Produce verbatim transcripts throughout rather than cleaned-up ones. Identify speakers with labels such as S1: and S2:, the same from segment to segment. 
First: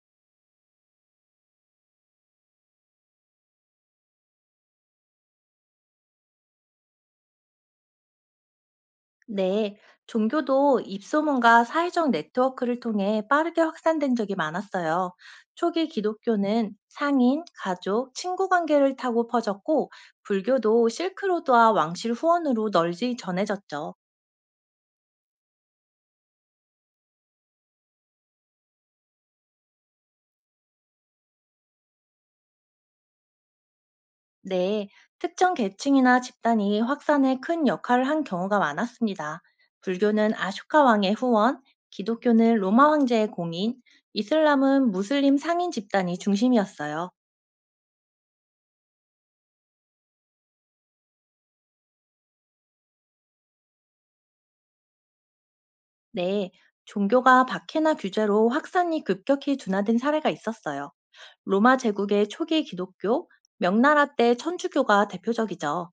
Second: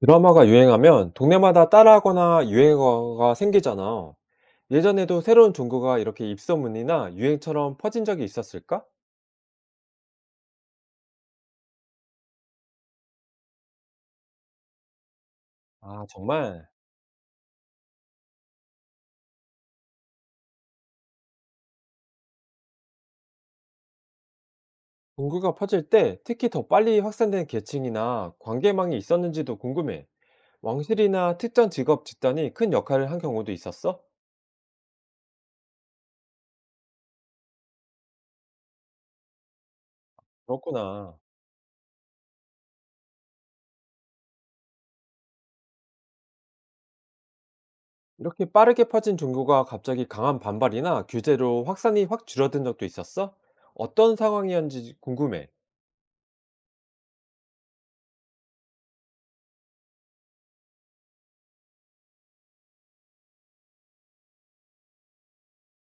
S1: 드라마가 유행하면 동네마다 따라하거나 유행어가 생기잖아. 예전에도 새로운 종교가 이렇게 입소문이나 유행처럼 퍼진 적이 있었을까?
S2: 네, 종교도 입소문과 사회적 네트워크를 통해 빠르게 확산된 적이 많았어요. 초기
S1: 아, 정말.
S2: 기독교는 상인, 가족, 친구 관계를 타고 퍼졌고, 불교도 실크로드와 왕실 후원으로 널리 전해졌죠.
S1: 종교가 퍼질 때 특히 더 빨리 확산된 계층이나 관계망이 있었는지도 궁금해. 왕실이나 특정 직업 집단이 큰 역할을 한 경우도 있었어?
S2: 네, 특정 계층이나 집단이 확산에 큰 역할을 한 경우가 많았습니다. 불교는 아쇼카 왕의
S1: 그렇구나.
S2: 후원, 기독교는 로마 황제의 공인, 이슬람은 무슬림 상인 집단이 중심이었어요.
S1: 이렇게 빠르게 퍼진 종교가 갑자기 강한 반발이나 규제로 확산이 확 줄어든 적도 있었어? 어떤 상황이었는지 궁금해.
S2: 네, 종교가 박해나 규제로 확산이 급격히 둔화된 사례가 있었어요. 로마 제국의 초기 기독교, 명나라 때 천주교가 대표적이죠.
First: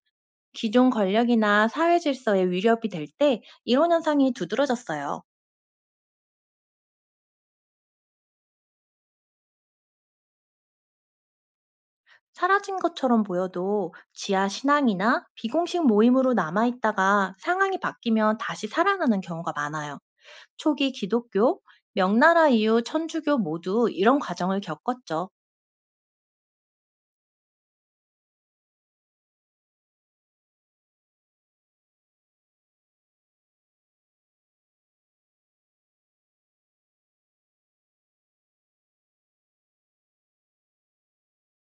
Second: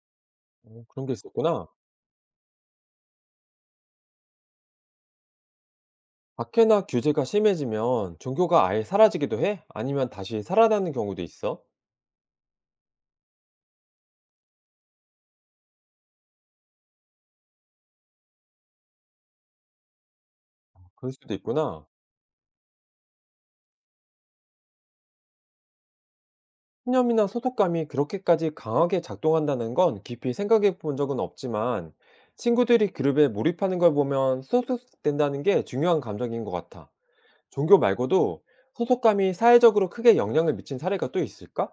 S1: 어,
S2: 기존
S1: 그런 게 있었구나.
S2: 권력이나 사회 질서에 위협이 될 때 이런 현상이 두드러졌어요.
S1: 박회나 규제가 심해지면 종교가 아예 사라지기도 해? 아니면 다시 살아나는 경우도 있어?
S2: 사라진 것처럼 보여도 지하 신앙이나 비공식 모임으로 남아있다가 상황이 바뀌면 다시 살아나는 경우가 많아요. 초기
S1: 그럴 수도
S2: 기독교,
S1: 있구나.
S2: 명나라 이후 천주교 모두 이런 과정을 겪었죠.
S1: 신념이나 소속감이 그렇게까지 강하게 작동한다는 건 깊이 생각해 본 적은 없지만 친구들이 그룹에 몰입하는 걸 보면 소속된다는 게 중요한 감정인 것 같아. 종교 말고도 소속감이 사회적으로 크게 영향을 미친 사례가 또 있을까?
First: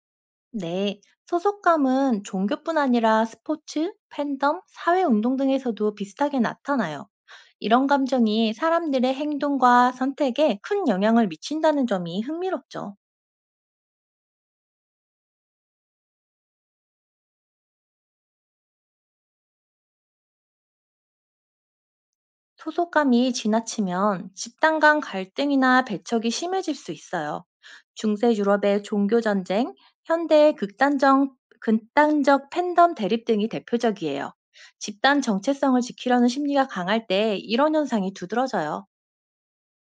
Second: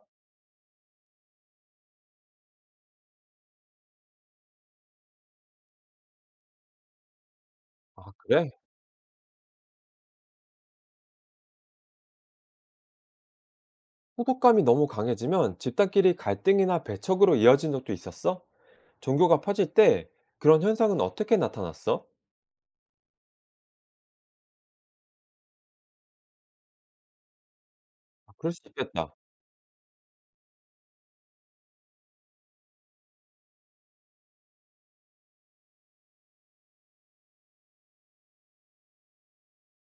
S2: 네, 소속감은 종교뿐 아니라 스포츠, 팬덤, 사회운동 등에서도 비슷하게 나타나요. 이런
S1: 아, 그래?
S2: 감정이 사람들의 행동과 선택에 큰 영향을 미친다는 점이 흥미롭죠.
S1: 소속감이 너무 강해지면 집단끼리 갈등이나 배척으로 이어진 적도 있었어? 종교가 퍼질 때 그런 현상은 어떻게 나타났어?
S2: 소속감이 지나치면 집단 간 갈등이나 배척이 심해질 수 있어요.
S1: 아,
S2: 중세
S1: 그럴 수
S2: 유럽의
S1: 있겠다.
S2: 종교 전쟁, 현대의 극단적, 극단적 팬덤 대립 등이 대표적이에요. 집단 정체성을 지키려는 심리가 강할 때 이런 현상이 두드러져요.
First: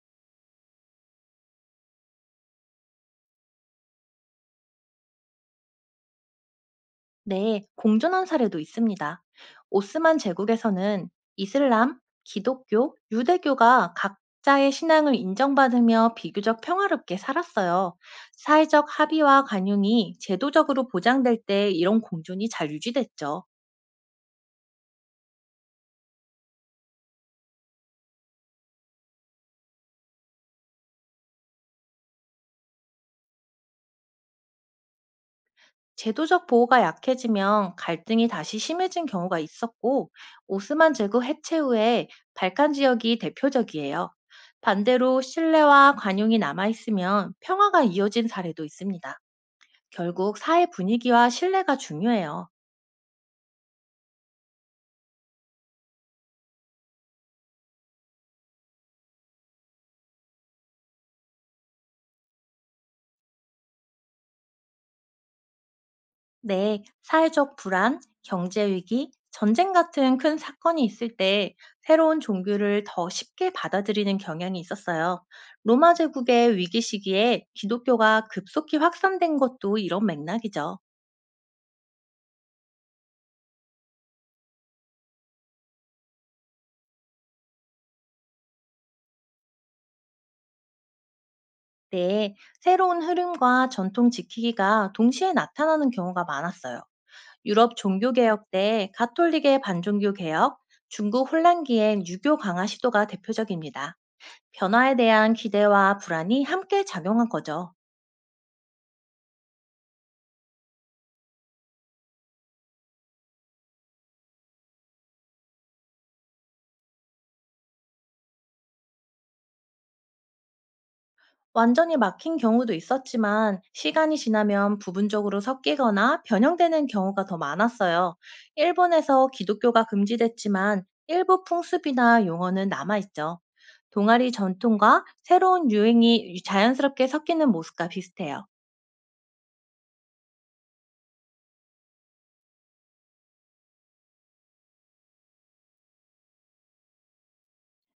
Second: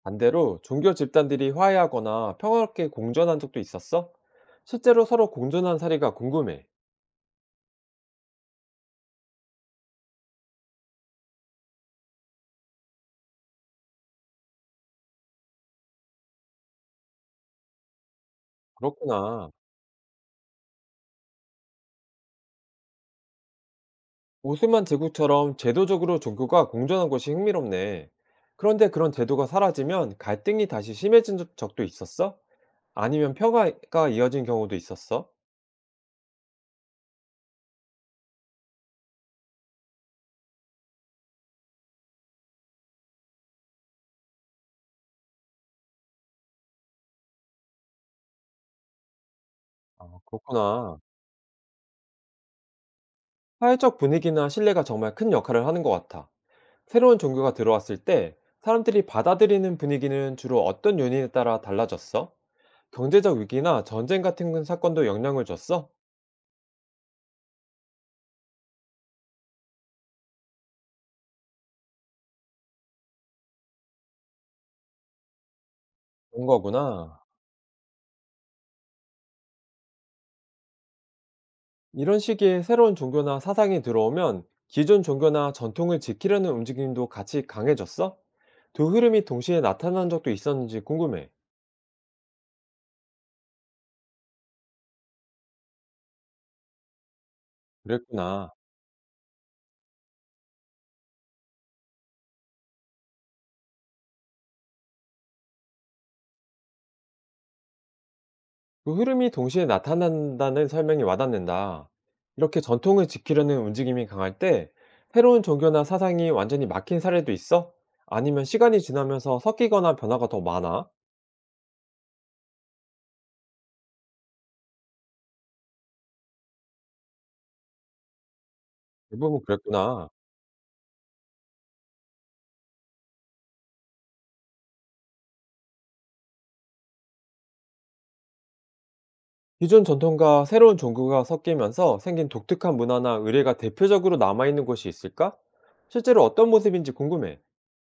S1: 반대로 종교 집단들이 화해하거나 평화롭게 공존한 적도 있었어? 실제로 서로 공존한 사례가 궁금해.
S2: 네, 공존한 사례도 있습니다. 오스만 제국에서는 이슬람, 기독교, 유대교가 각자의 신앙을 인정받으며 비교적 평화롭게 살았어요. 사회적 합의와
S1: 그렇구나.
S2: 관용이 제도적으로 보장될 때 이런 공존이 잘 유지됐죠.
S1: 오스만 제국처럼 제도적으로 종교가 공존한 것이 흥미롭네. 그런데 그런 제도가 사라지면 갈등이 다시 심해진 적- 적도 있었어? 아니면 평화가 이어진 경우도 있었어?
S2: 제도적 보호가 약해지면 갈등이 다시 심해진 경우가 있었고, 오스만 제국 해체 후에 발칸 지역이 대표적이에요. 반대로 신뢰와 관용이 남아있으면 평화가 이어진 사례도 있습니다.
S1: 아,
S2: 결국 사회
S1: 그렇구나.
S2: 분위기와 신뢰가 중요해요.
S1: 사회적 분위기나 신뢰가 정말 큰 역할을 하는 것 같아. 새로운 종교가 들어왔을 때 사람들이 받아들이는 분위기는 주로 어떤 요인에 따라 달라졌어? 경제적 위기나 전쟁 같은 사건도 영향을 줬어?
S2: 네, 사회적 불안, 경제 위기, 전쟁 같은 큰 사건이 있을 때 새로운 종교를 더 쉽게 받아들이는 경향이 있었어요. 로마
S1: 그런
S2: 제국의 위기
S1: 거구나.
S2: 시기에 기독교가 급속히 확산된 것도 이런 맥락이죠.
S1: 이런 시기에 새로운 종교나 사상이 들어오면 기존 종교나 전통을 지키려는 움직임도 같이 강해졌어? 두 흐름이 동시에 나타난 적도 있었는지 궁금해.
S2: 네, 새로운 흐름과 전통 지키기가 동시에 나타나는 경우가 많았어요. 유럽 종교개혁
S1: 그랬구나.
S2: 때 가톨릭의 반종교 개혁, 중국 혼란기엔 유교 강화 시도가 대표적입니다. 변화에 대한 기대와 불안이 함께 작용한 거죠.
S1: 그 흐름이 동시에 나타난다는 설명이 와닿는다. 이렇게 전통을 지키려는 움직임이 강할 때 새로운 종교나 사상이 완전히 막힌 사례도 있어? 아니면 시간이 지나면서 섞이거나 변화가 더 많아?
S2: 완전히 막힌 경우도 있었지만 시간이 지나면 부분적으로 섞이거나 변형되는 경우가 더 많았어요. 일본에서
S1: 대부분
S2: 기독교가
S1: 그랬구나.
S2: 금지됐지만 일부 풍습이나 용어는 남아있죠. 동아리 전통과 새로운 유행이 자연스럽게 섞이는 모습과 비슷해요.
S1: 기존 전통과 새로운 종교가 섞이면서 생긴 독특한 문화나 의례가 대표적으로 남아있는 곳이 있을까? 실제로 어떤 모습인지 궁금해.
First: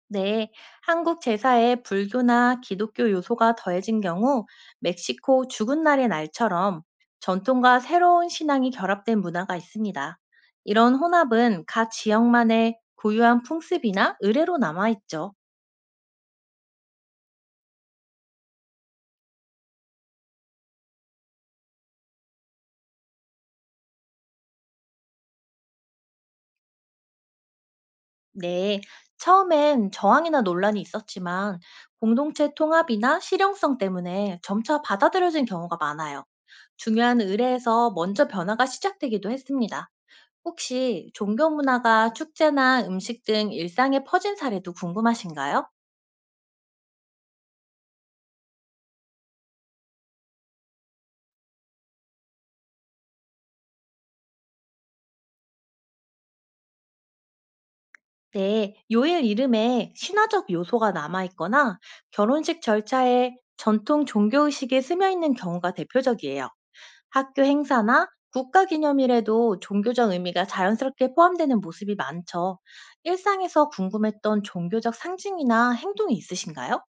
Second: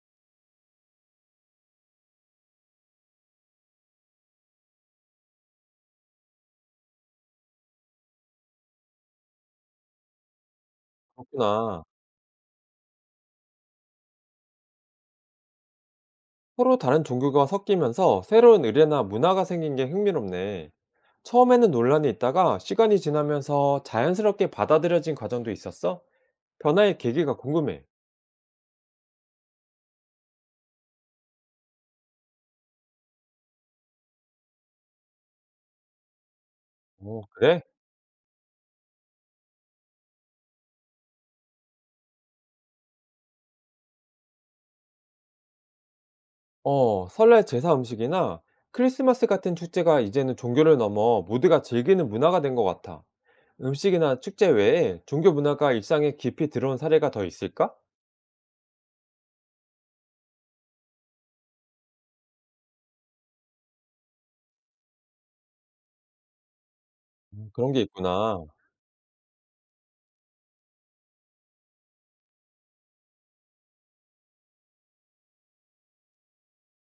S2: 네, 한국 제사에 불교나 기독교 요소가 더해진 경우 멕시코 죽은 날의 날처럼 전통과 새로운 신앙이 결합된 문화가 있습니다. 이런 혼합은
S1: 그렇구나.
S2: 각 지역만의 고유한 풍습이나 의례로 남아있죠.
S1: 서로 다른 종교가 섞이면서 새로운 의례나 문화가 생긴 게 흥미롭네. 처음에는 논란이 있다가 시간이 지나면서 자연스럽게 받아들여진 과정도 있었어? 변화의 계기가 궁금해.
S2: 네, 처음엔 저항이나 논란이 있었지만 공동체 통합이나 실용성 때문에 점차 받아들여진 경우가 많아요. 중요한
S1: 오, 그래?
S2: 의례에서 먼저 변화가 시작되기도 했습니다. 혹시 종교 문화가 축제나 음식 등 일상에 퍼진 사례도 궁금하신가요?
S1: 어, 설날 제사 음식이나 크리스마스 같은 축제가 이제는 종교를 넘어 모두가 즐기는 문화가 된 것 같아. 음식이나 축제 외에 종교 문화가 일상에 깊이 들어온 사례가 더 있을까?
S2: 네, 요일 이름에 신화적 요소가 남아있거나 결혼식 절차에 전통 종교 의식이 스며 있는 경우가 대표적이에요. 학교
S1: 음, 그런 게
S2: 행사나
S1: 있구나.
S2: 국가 기념일에도 종교적 의미가 자연스럽게 포함되는 모습이 많죠. 일상에서 궁금했던 종교적 상징이나 행동이 있으신가요?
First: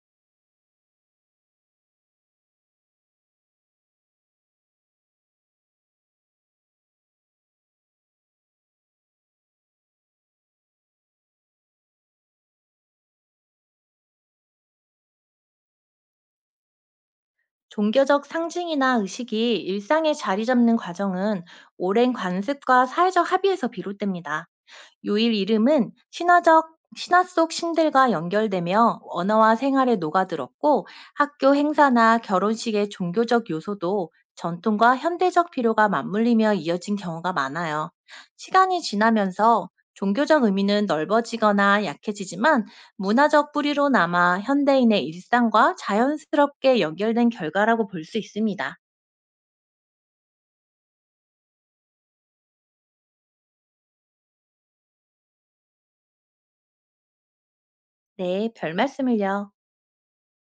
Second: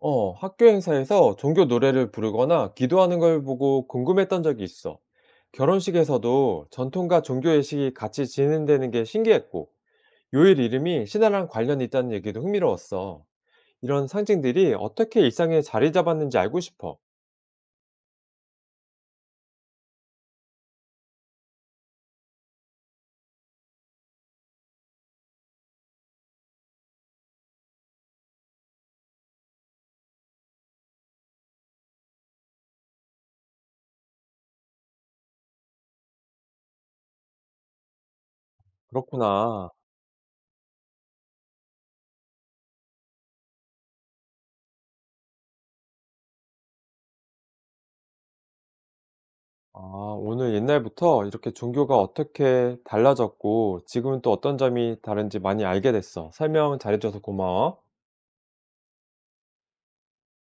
S1: 어, 학교 행사에서 종교 노래를 부르거나 기도하는 걸 보고 궁금했던 적이 있어. 결혼식에서도 전통과 종교 예식이 같이 진행되는 게 신기했고, 요일 이름이 신화랑 관련이 있다는 얘기도 흥미로웠어. 이런 상징들이 어떻게 일상에 자리 잡았는지 알고 싶어.
S2: 종교적 상징이나 의식이 일상에 자리 잡는 과정은 오랜 관습과 사회적 합의에서 비롯됩니다. 요일 이름은 신화적 신화 속 신들과 연결되며 언어와 생활에 녹아들었고 학교 행사나 결혼식의 종교적 요소도 전통과 현대적 필요가 맞물리며 이어진 경우가 많아요. 시간이 지나면서
S1: 그렇구나.
S2: 종교적 의미는 넓어지거나 약해지지만 문화적 뿌리로 남아 현대인의 일상과 자연스럽게 연결된 결과라고 볼 수 있습니다.
S1: 아, 오늘 옛날부터 이렇게 종교가 어떻게 달라졌고, 지금은 또 어떤 점이 다른지 많이 알게 됐어. 설명 잘해줘서 고마워.
S2: 네, 별 말씀을요.